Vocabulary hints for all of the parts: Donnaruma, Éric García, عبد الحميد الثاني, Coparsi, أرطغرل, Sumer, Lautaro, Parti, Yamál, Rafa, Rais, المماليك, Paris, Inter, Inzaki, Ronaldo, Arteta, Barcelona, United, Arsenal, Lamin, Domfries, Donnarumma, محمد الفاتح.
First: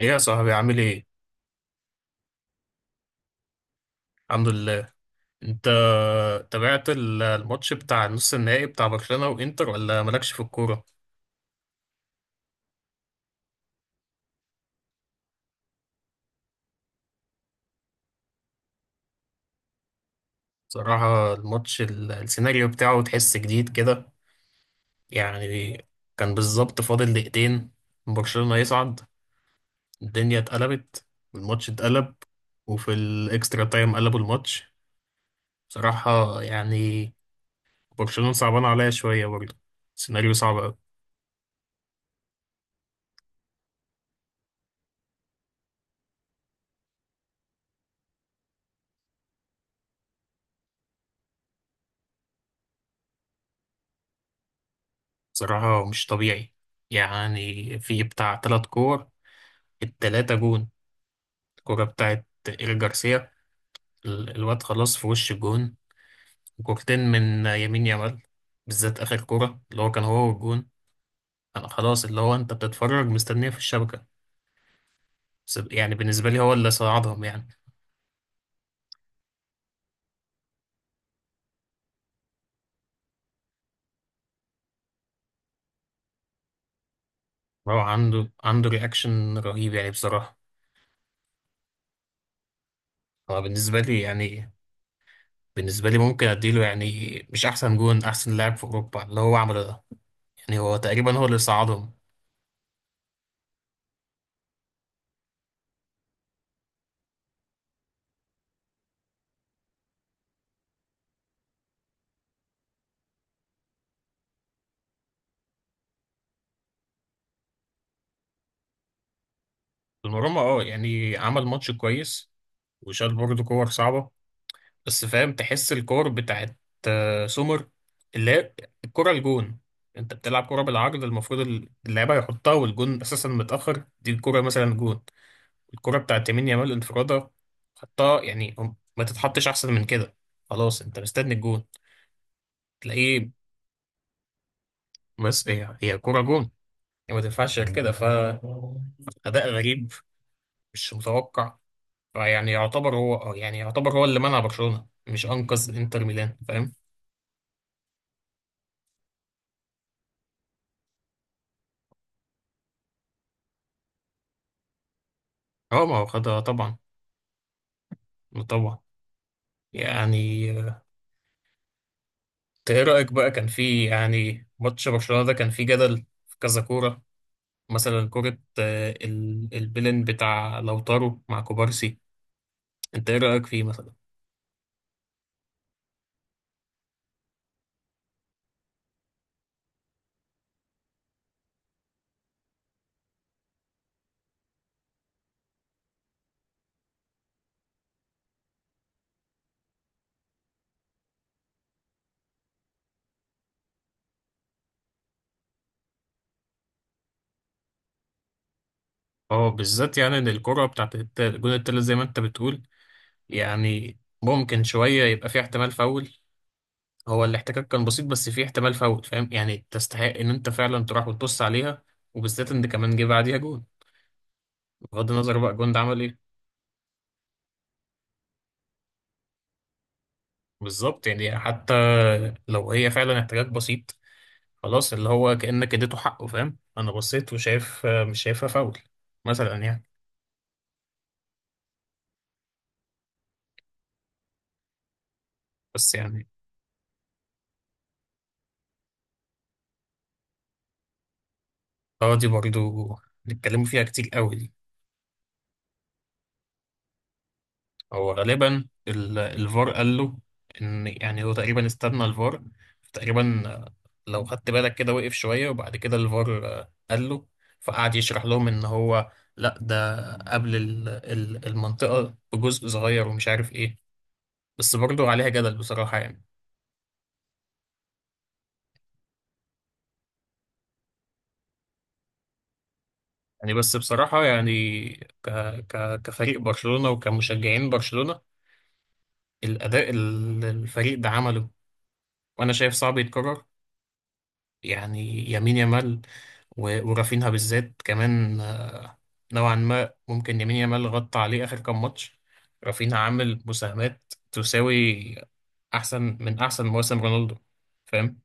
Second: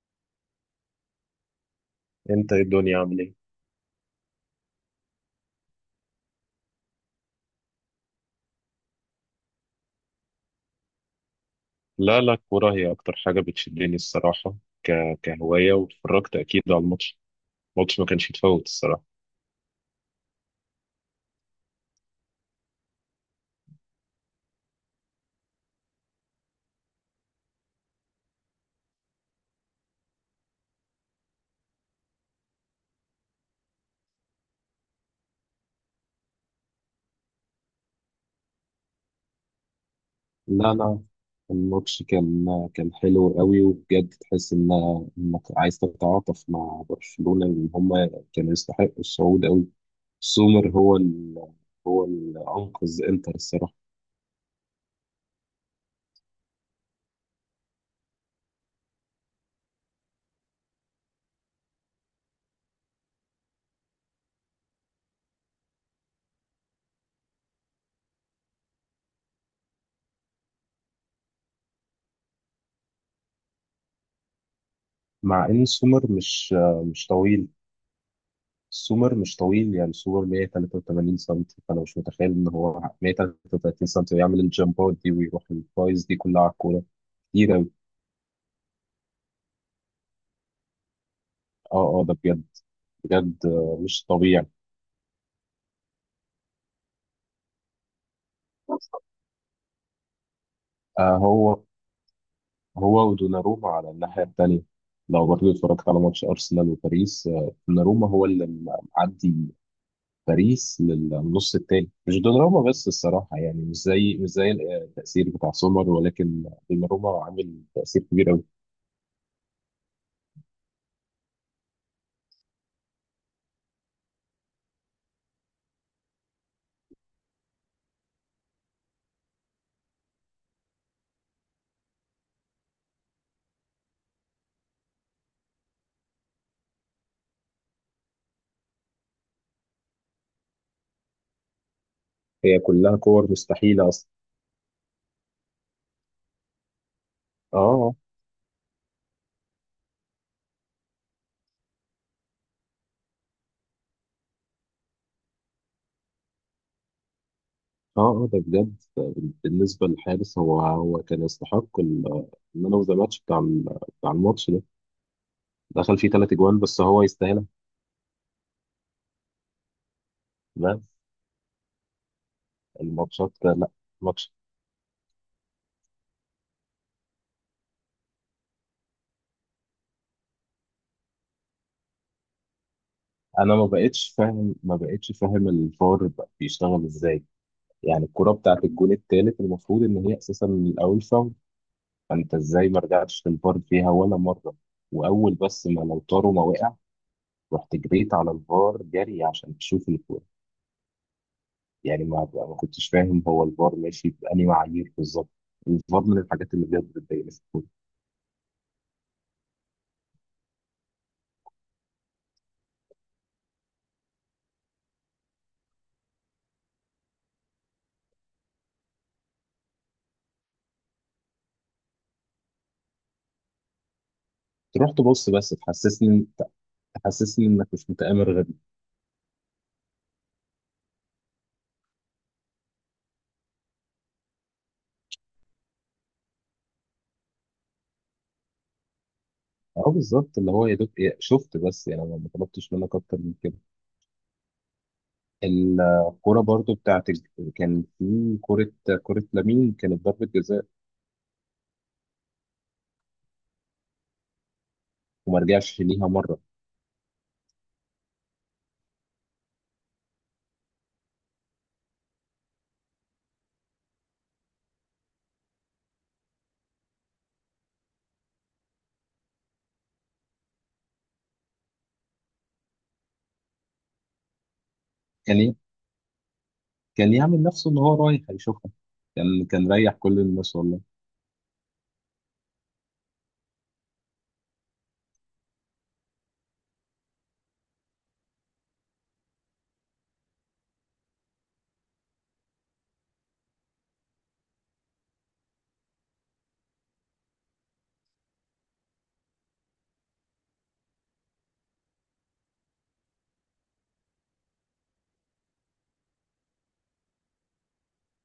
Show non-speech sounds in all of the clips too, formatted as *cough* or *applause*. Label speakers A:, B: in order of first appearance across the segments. A: ايه يا صاحبي عامل ايه؟
B: انت ايه الدنيا عامل ايه؟
A: الحمد لله. انت تابعت الماتش بتاع النص النهائي بتاع برشلونة وانتر ولا مالكش في الكورة؟
B: لا لا، الكورة هي أكتر حاجة بتشدني الصراحة ك... كهواية، واتفرجت أكيد على الماتش. الماتش ما كانش يتفوت الصراحة.
A: صراحة الماتش السيناريو بتاعه تحس جديد كده، يعني كان بالظبط فاضل دقيقتين، برشلونة يصعد، الدنيا اتقلبت، الماتش اتقلب، وفي الاكسترا تايم قلبوا الماتش. بصراحة يعني برشلونة صعبان عليا شوية برضه، سيناريو صعب
B: لا
A: أوي.
B: لا، الماتش كان حلو قوي، وبجد تحس انك عايز تتعاطف مع برشلونة، ان هم كانوا يستحقوا الصعود قوي. سومر هو اللي انقذ انتر الصراحة.
A: بصراحة مش طبيعي، يعني في بتاع تلات كور، التلاتة جون، الكرة بتاعت إيريك جارسيا، الواد خلاص في وش الجون، وكورتين من يمين يامال، بالذات آخر كرة اللي هو كان هو والجون، أنا خلاص اللي هو أنت بتتفرج مستنيه في الشبكة.
B: مع
A: بس
B: ان
A: يعني
B: سومر
A: بالنسبة لي هو
B: مش
A: اللي
B: مش
A: صعدهم يعني.
B: طويل، سومر مش طويل، يعني سومر 183 سم، فانا مش متخيل ان هو 133 سم ويعمل الجامبات دي ويروح الفايز دي كلها على الكوره كتير أوي.
A: هو عنده رياكشن رهيب يعني بصراحة.
B: اه اه، ده بجد،
A: هو
B: بجد آه،
A: بالنسبة لي
B: مش طبيعي.
A: يعني، بالنسبة لي ممكن أديله، يعني مش أحسن جون، أحسن لاعب في أوروبا اللي هو عمله ده، يعني هو
B: آه،
A: تقريبا هو اللي
B: هو
A: صعدهم.
B: هو ودوناروما على الناحيه الثانيه. لو برضه اتفرجت على ماتش ارسنال وباريس آه، دوناروما هو معدي باريس للنص الثاني، مش دوناروما بس الصراحه، يعني مش زي آه، التاثير بتاع سومر، ولكن دوناروما عامل تاثير كبير.
A: دوناروما اه يعني عمل ماتش كويس، وشال برضه كور صعبة، بس فاهم تحس الكور بتاعت سومر، اللي هي الكرة الجون، انت بتلعب كرة بالعرض المفروض اللعيبة يحطها والجون اساسا متأخر، دي الكرة مثلا جون، الكرة بتاعت يمين يامال انفرادة، حطها، يعني ما تتحطش احسن من كده، خلاص انت مستني الجون
B: هي كلها
A: تلاقيه.
B: كور مستحيلة أصلا.
A: بس هي كرة جون يعني، ما تنفعش غير كده،
B: اه
A: ف أداء غريب، مش متوقع. فيعني يعتبر هو يعني يعتبر هو اللي منع برشلونة، مش أنقذ انتر ميلان، فاهم.
B: اه اه آه، ده بجد. بالنسبة للحارس، هو كان يستحق المان اوف ذا ماتش بتاع الماتش ده.
A: اه ما
B: دخل
A: هو
B: فيه ثلاث
A: خدها
B: اجوان،
A: طبعا،
B: بس هو يستاهلها.
A: طبعا، يعني.
B: بس
A: انت ايه رأيك بقى،
B: الماتشات
A: كان
B: لا،
A: في
B: ماتش.
A: يعني ماتش برشلونة ده كان في جدل في كذا كورة، مثلا كورة البلن بتاع لوتارو مع كوبارسي، انت ايه رأيك
B: انا
A: فيه
B: ما
A: مثلا؟
B: بقتش فاهم ما بقتش فاهم الفار بقى بيشتغل ازاي. يعني الكرة بتاعت الجون التالت، المفروض ان هي اساسا من الاول فاول، فانت ازاي ما رجعتش للفار فيها ولا مرة؟ واول بس ما لو طاروا ما وقع، رحت جريت على الفار جري عشان تشوف. يعني ما كنتش فاهم، هو الفار ماشي بأنهي معايير بالظبط. الفار من الحاجات اللي بجد بتضايقني في الكورة.
A: اه، بالذات يعني ان الكرة بتاعت الجون التالت زي ما انت بتقول، يعني ممكن شوية يبقى في احتمال فاول، هو الاحتكاك كان بسيط بس في احتمال فاول، فاهم يعني، تستحق ان انت فعلا تروح وتبص عليها، وبالذات ان كمان جه بعديها جون،
B: تروح
A: بغض
B: تبص
A: النظر
B: بس
A: بقى الجون ده عمل
B: تحسسني
A: ايه.
B: تحسسني انك مش متآمر غبي.
A: بالظبط يعني حتى لو هي فعلا احتكاك بسيط، خلاص اللي هو كأنك اديته حقه، فاهم، انا بصيت وشايف مش شايفها فاول، مثلا يعني.
B: اه بالظبط، اللي هو يا دوب، شفت، بس يعني ما طلبتش منك اكتر من كده.
A: بس يعني
B: الكورة برضو كان في كورة، كورة لامين كانت ضربة جزاء،
A: اه، دي برضو نتكلموا فيها كتير قوي دي.
B: وما رجعش ليها مرة.
A: هو غالبا الفار قال له ان يعني هو تقريبا استنى الفار تقريبا، لو خدت بالك كده وقف شوية وبعد كده الفار قال له، فقعد يشرح لهم ان هو لا ده قبل المنطقة بجزء صغير ومش عارف ايه، بس برضو عليها
B: كان
A: جدل
B: ي-
A: بصراحة يعني.
B: كان يعمل نفسه ان هو رايح هيشوفها. كان ريح كل الناس والله.
A: يعني بس بصراحة يعني، ك... كفريق برشلونة وكمشجعين برشلونة، الأداء اللي الفريق ده عمله وأنا شايف صعب يتكرر، يعني يمين يامال و... ورافينها بالذات كمان، نوعا ما ممكن يمين يامال غطى عليه آخر كام ماتش، رافينها عامل مساهمات تساوي أحسن من أحسن مواسم رونالدو، فاهم،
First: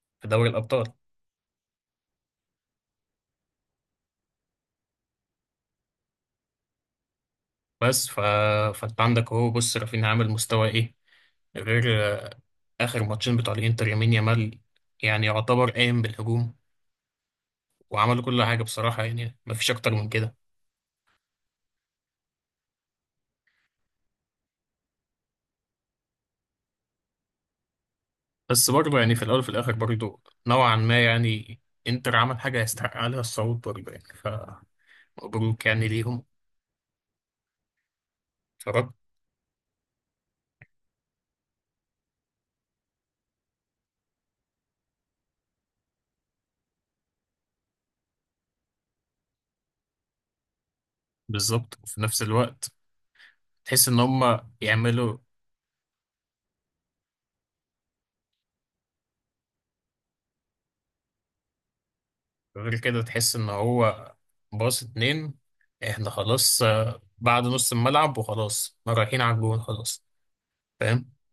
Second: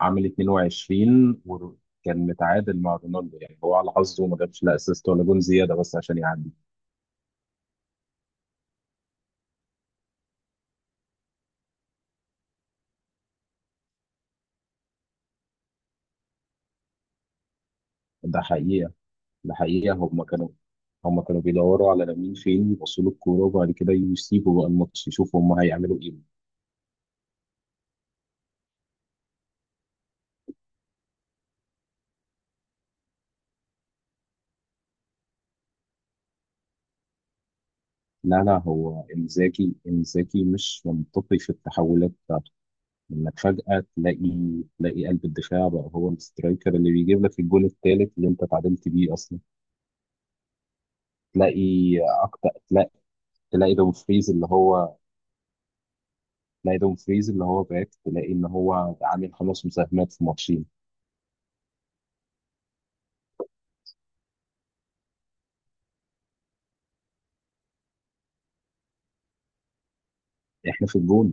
B: عامل
A: في دوري الأبطال.
B: 22 وكان متعادل مع رونالدو، يعني هو على حظه ما جابش لا اسيست ولا جون زياده بس عشان يعدي.
A: بس فأنت عندك، هو بص رافينها عامل مستوى إيه غير آخر ماتشين بتوع الإنتر، يمين يامال يعني يعتبر قايم بالهجوم، وعملوا
B: ده
A: كل حاجة
B: حقيقه،
A: بصراحة يعني،
B: ده
A: مفيش أكتر
B: حقيقه
A: من
B: هم
A: كده.
B: كانوا هم كانوا بيدوروا على لامين فين يبصوا له الكوره، وبعد كده يسيبوا بقى الماتش يشوفوا هم هيعملوا ايه.
A: بس برضه يعني، في الأول وفي الآخر برضه نوعا ما يعني، إنتر عمل حاجة يستحق عليها الصعود برضه يعني، فمبروك يعني ليهم.
B: لا لا،
A: اتفرجت
B: هو انزاكي مش منطقي في التحولات بتاعته. انك فجأة تلاقي قلب الدفاع بقى هو السترايكر، اللي بيجيب لك الجون الثالث اللي انت تعادلت بيه اصلا. تلاقي
A: بالظبط، وفي نفس
B: اكتر
A: الوقت
B: تلاقي تلاقي
A: تحس إن
B: دومفريز اللي
A: هما
B: هو
A: يعملوا
B: تلاقي دومفريز اللي هو باك، تلاقي ان هو عامل خمس مساهمات في ماتشين.
A: غير كده، تحس إن هو باص اتنين، إحنا خلاص بعد نص الملعب وخلاص رايحين على الجون، خلاص،
B: احنا في
A: فاهم،
B: الجون.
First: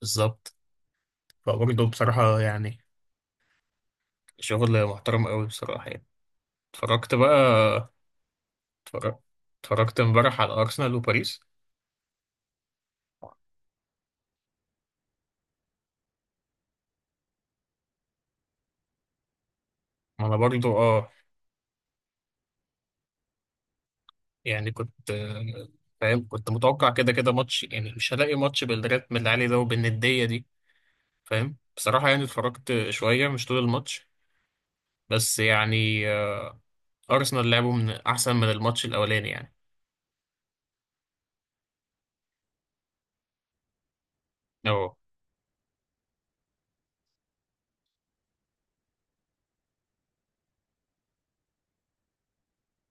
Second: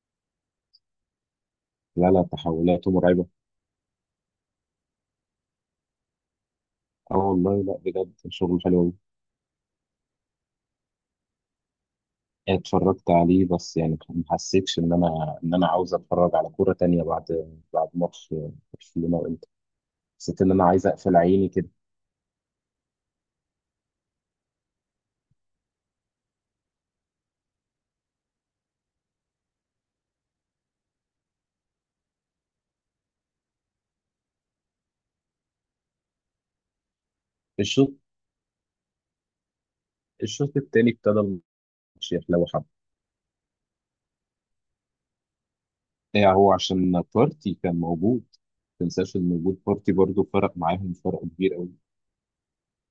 A: بالظبط. فبرضه
B: لا لا،
A: بصراحة يعني،
B: تحولاته مرعبه.
A: شغل محترم قوي بصراحة يعني، اتفرجت
B: اه والله، لا
A: بقى،
B: بجد شغل حلو أوي.
A: اتفرج- اتفرجت امبارح على أرسنال وباريس.
B: اتفرجت عليه، بس يعني ما حسيتش ان انا عاوز اتفرج على كوره تانية بعد، بعد ماتش برشلونه وانتر.
A: ما انا
B: حسيت ان انا
A: برضو
B: عايز
A: اه،
B: اقفل عيني كده.
A: يعني كنت فاهم، كنت متوقع كده كده ماتش يعني مش هلاقي ماتش بالريتم اللي عليه ده وبالندية دي، فاهم، بصراحة يعني اتفرجت شوية مش طول الماتش، بس يعني أرسنال لعبوا من
B: الشوط
A: أحسن من الماتش الأولاني يعني.
B: الشوط التاني ابتدى الماتش يحلو حبه.
A: اه
B: يعني هو عشان بارتي كان موجود، ما تنساش ان وجود بارتي برضه فرق معاهم فرق كبير قوي.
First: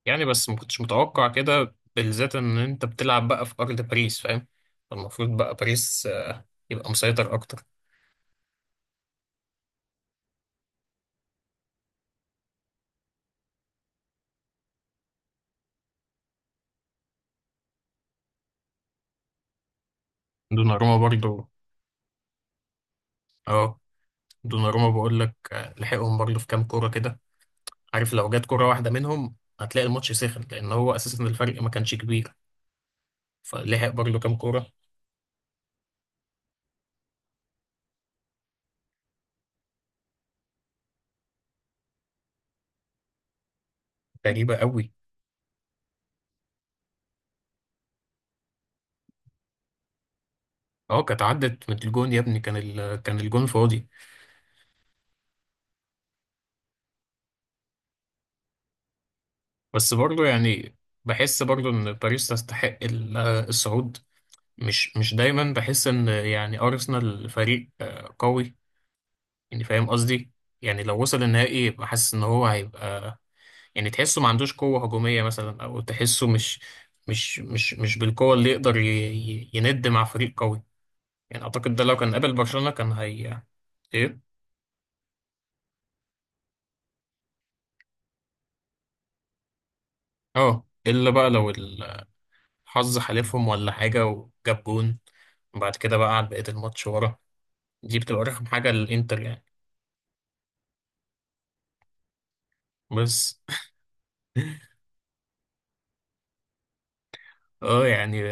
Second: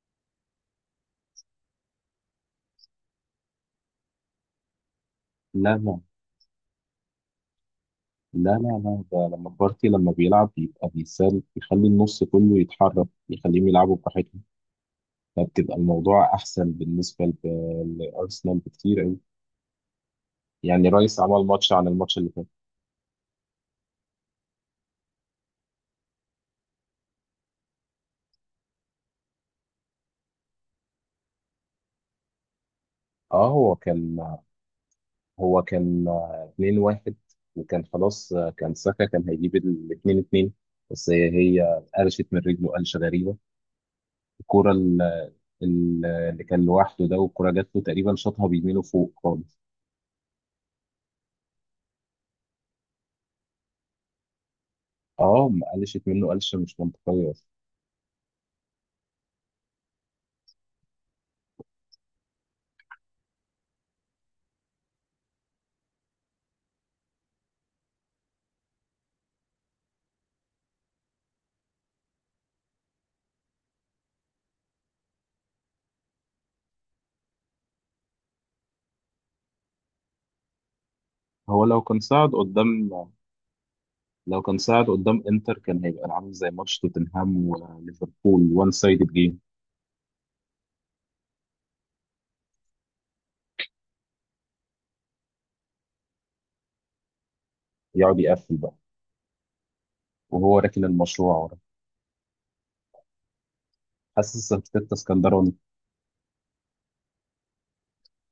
A: يعني، بس ما كنتش متوقع كده، بالذات إن أنت بتلعب بقى في أرض باريس، فاهم، المفروض بقى
B: لا لا
A: باريس يبقى مسيطر أكتر.
B: لا، لا لا، ده لما بارتي لما بيلعب بيبقى بيسال، بيخلي النص كله يتحرك، يخليهم يلعبوا براحتهم، فبتبقى الموضوع احسن بالنسبه لارسنال بكتير قوي. يعني
A: دوناروما
B: رايس عمل
A: برضو،
B: ماتش عن الماتش اللي فات.
A: اه دوناروما بقول لك لحقهم برضو في كام كوره كده، عارف لو جت كوره واحده منهم هتلاقي الماتش سخن، لان هو اساسا الفرق ما كانش كبير،
B: اه، هو
A: فلحق
B: كان
A: برضو كام كوره.
B: هو كان 2-1، وكان خلاص آه، كان ساكا كان هيجيب ال 2-2، بس هي قرشت من رجله قرشه غريبه.
A: غريبه
B: الكوره
A: قوي،
B: اللي كان لوحده ده، والكوره جات له تقريبا شاطها بيمينه فوق خالص.
A: اه كانت عدت من الجون يا ابني، كان كان الجون فاضي.
B: اه، ما قلشت منه قلشه مش منطقيه.
A: بس برضو يعني، بحس برضو ان باريس تستحق الصعود، مش مش دايما بحس ان يعني ارسنال فريق قوي يعني، فاهم قصدي، يعني لو وصل النهائي بحس ان هو هيبقى يعني تحسه ما عندوش قوة هجومية مثلا، أو تحسه مش بالقوة اللي يقدر يند مع فريق قوي، يعني
B: هو
A: أعتقد
B: لو
A: ده لو
B: كان
A: كان
B: صعد
A: قابل برشلونة
B: قدام
A: كان هي. إيه؟
B: لو كان صعد قدام انتر، كان هيبقى عامل زي ماتش توتنهام وليفربول، وان سايدد جيم.
A: أه إلا بقى لو الحظ حالفهم ولا حاجة وجاب جون، وبعد كده بقى قعد بقية الماتش ورا، دي
B: يقعد
A: بتبقى رخم
B: يقفل
A: حاجة
B: بقى،
A: للإنتر يعني.
B: وهو راكن المشروع ورا.
A: بس
B: حاسس
A: *laughs*
B: ارتيتا اسكندراني.
A: أه يعني،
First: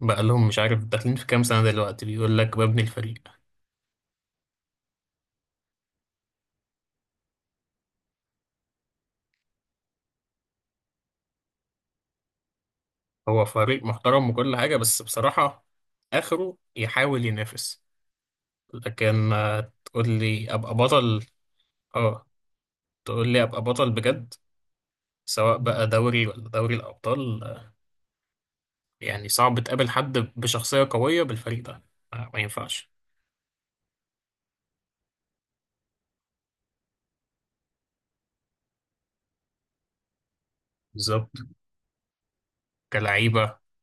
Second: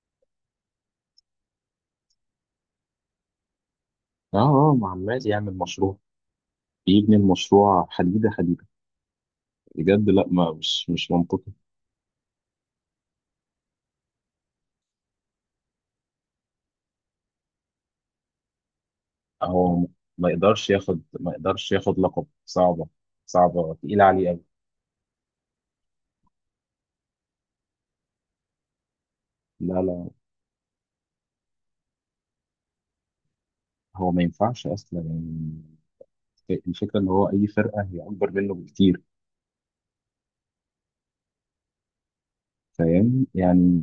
A: بقى لهم مش عارف داخلين في كام سنة دلوقتي، بيقول لك ببني الفريق،
B: اه اه، ما عمال يعمل مشروع، يبني المشروع حديده حديده. بجد لا، ما مش مش منطقي.
A: هو فريق محترم وكل حاجة بس بصراحة آخره يحاول ينافس، لكن
B: هو
A: تقول
B: ما
A: لي
B: يقدرش
A: ابقى
B: ياخد
A: بطل،
B: ما يقدرش ياخد لقب،
A: اه،
B: صعبه.
A: تقول لي ابقى
B: صعبه
A: بطل
B: تقيله عليه
A: بجد،
B: قوي.
A: سواء بقى دوري ولا دوري الابطال يعني صعب
B: لا
A: تقابل
B: لا،
A: حد بشخصية قوية بالفريق ده، ما ينفعش
B: هو ما ينفعش اصلا. يعني الفكره ان هو اي فرقه هي اكبر منه بكتير،
A: بالظبط،
B: فاهم
A: كلعيبة
B: يعني؟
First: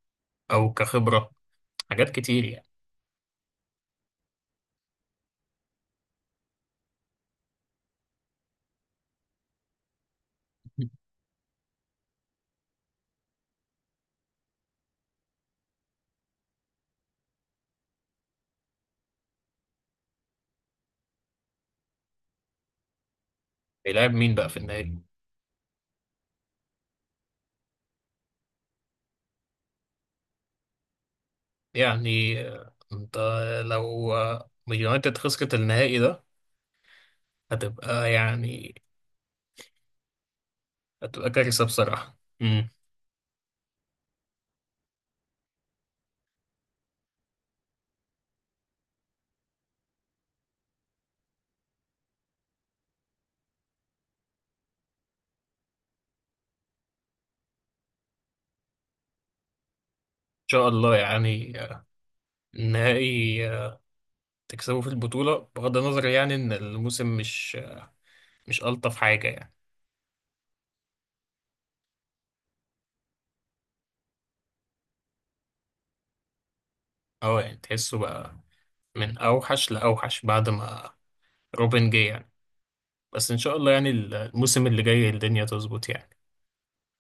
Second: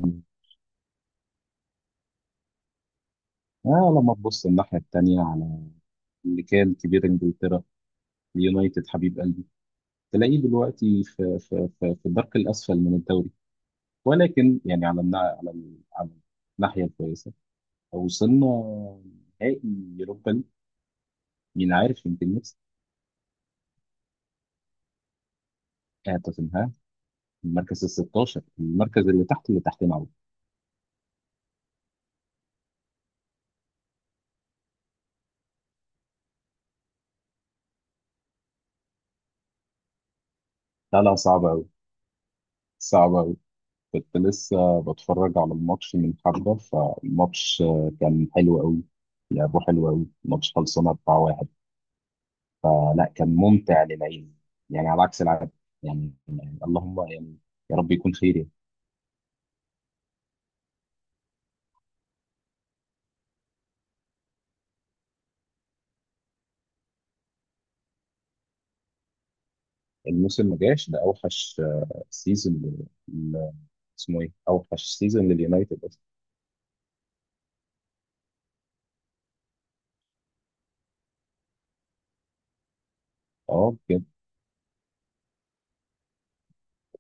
A: او كخبرة، حاجات كتير يعني.
B: آه، لما تبص الناحية التانية، على اللي كان كبير إنجلترا، اليونايتد حبيب قلبي، تلاقيه دلوقتي
A: *laughs*
B: في الدرك الأسفل من الدوري. ولكن يعني على الناحية الكويسة، وصلنا نهائي يوروبا ليج، مين عارف، يمكن نكسب.
A: بيلعب مين بقى في النهائي؟
B: آه توتنهام، المركز ال 16، المركز اللي تحت اللي تحتنا أوي.
A: يعني انت لو يونايتد خسرت النهائي ده هتبقى يعني،
B: لا لا،
A: هتبقى
B: صعب
A: كارثة
B: أوي،
A: بصراحة. ان
B: صعب أوي. كنت لسه بتفرج على الماتش من حبة، فالماتش آه، كان حلو أوي، لعبه حلو أوي. الماتش خلصنا 4-1، فلا كان ممتع للعين، يعني على عكس العادة. يعني، اللهم يعني يا رب يكون خير يعني.
A: شاء الله يعني النهائي تكسبه في البطولة، بغض النظر يعني إن الموسم مش ألطف حاجة يعني.
B: الموسم ما جاش، ده اوحش آه، سيزون اسمه ايه، اوحش سيزون لليونايتد اصلا.
A: أه يعني تحسه بقى من أوحش لأوحش، بعد ما روبن جه يعني، بس إن شاء الله
B: اه
A: يعني
B: بجد
A: الموسم اللي جاي الدنيا تظبط يعني.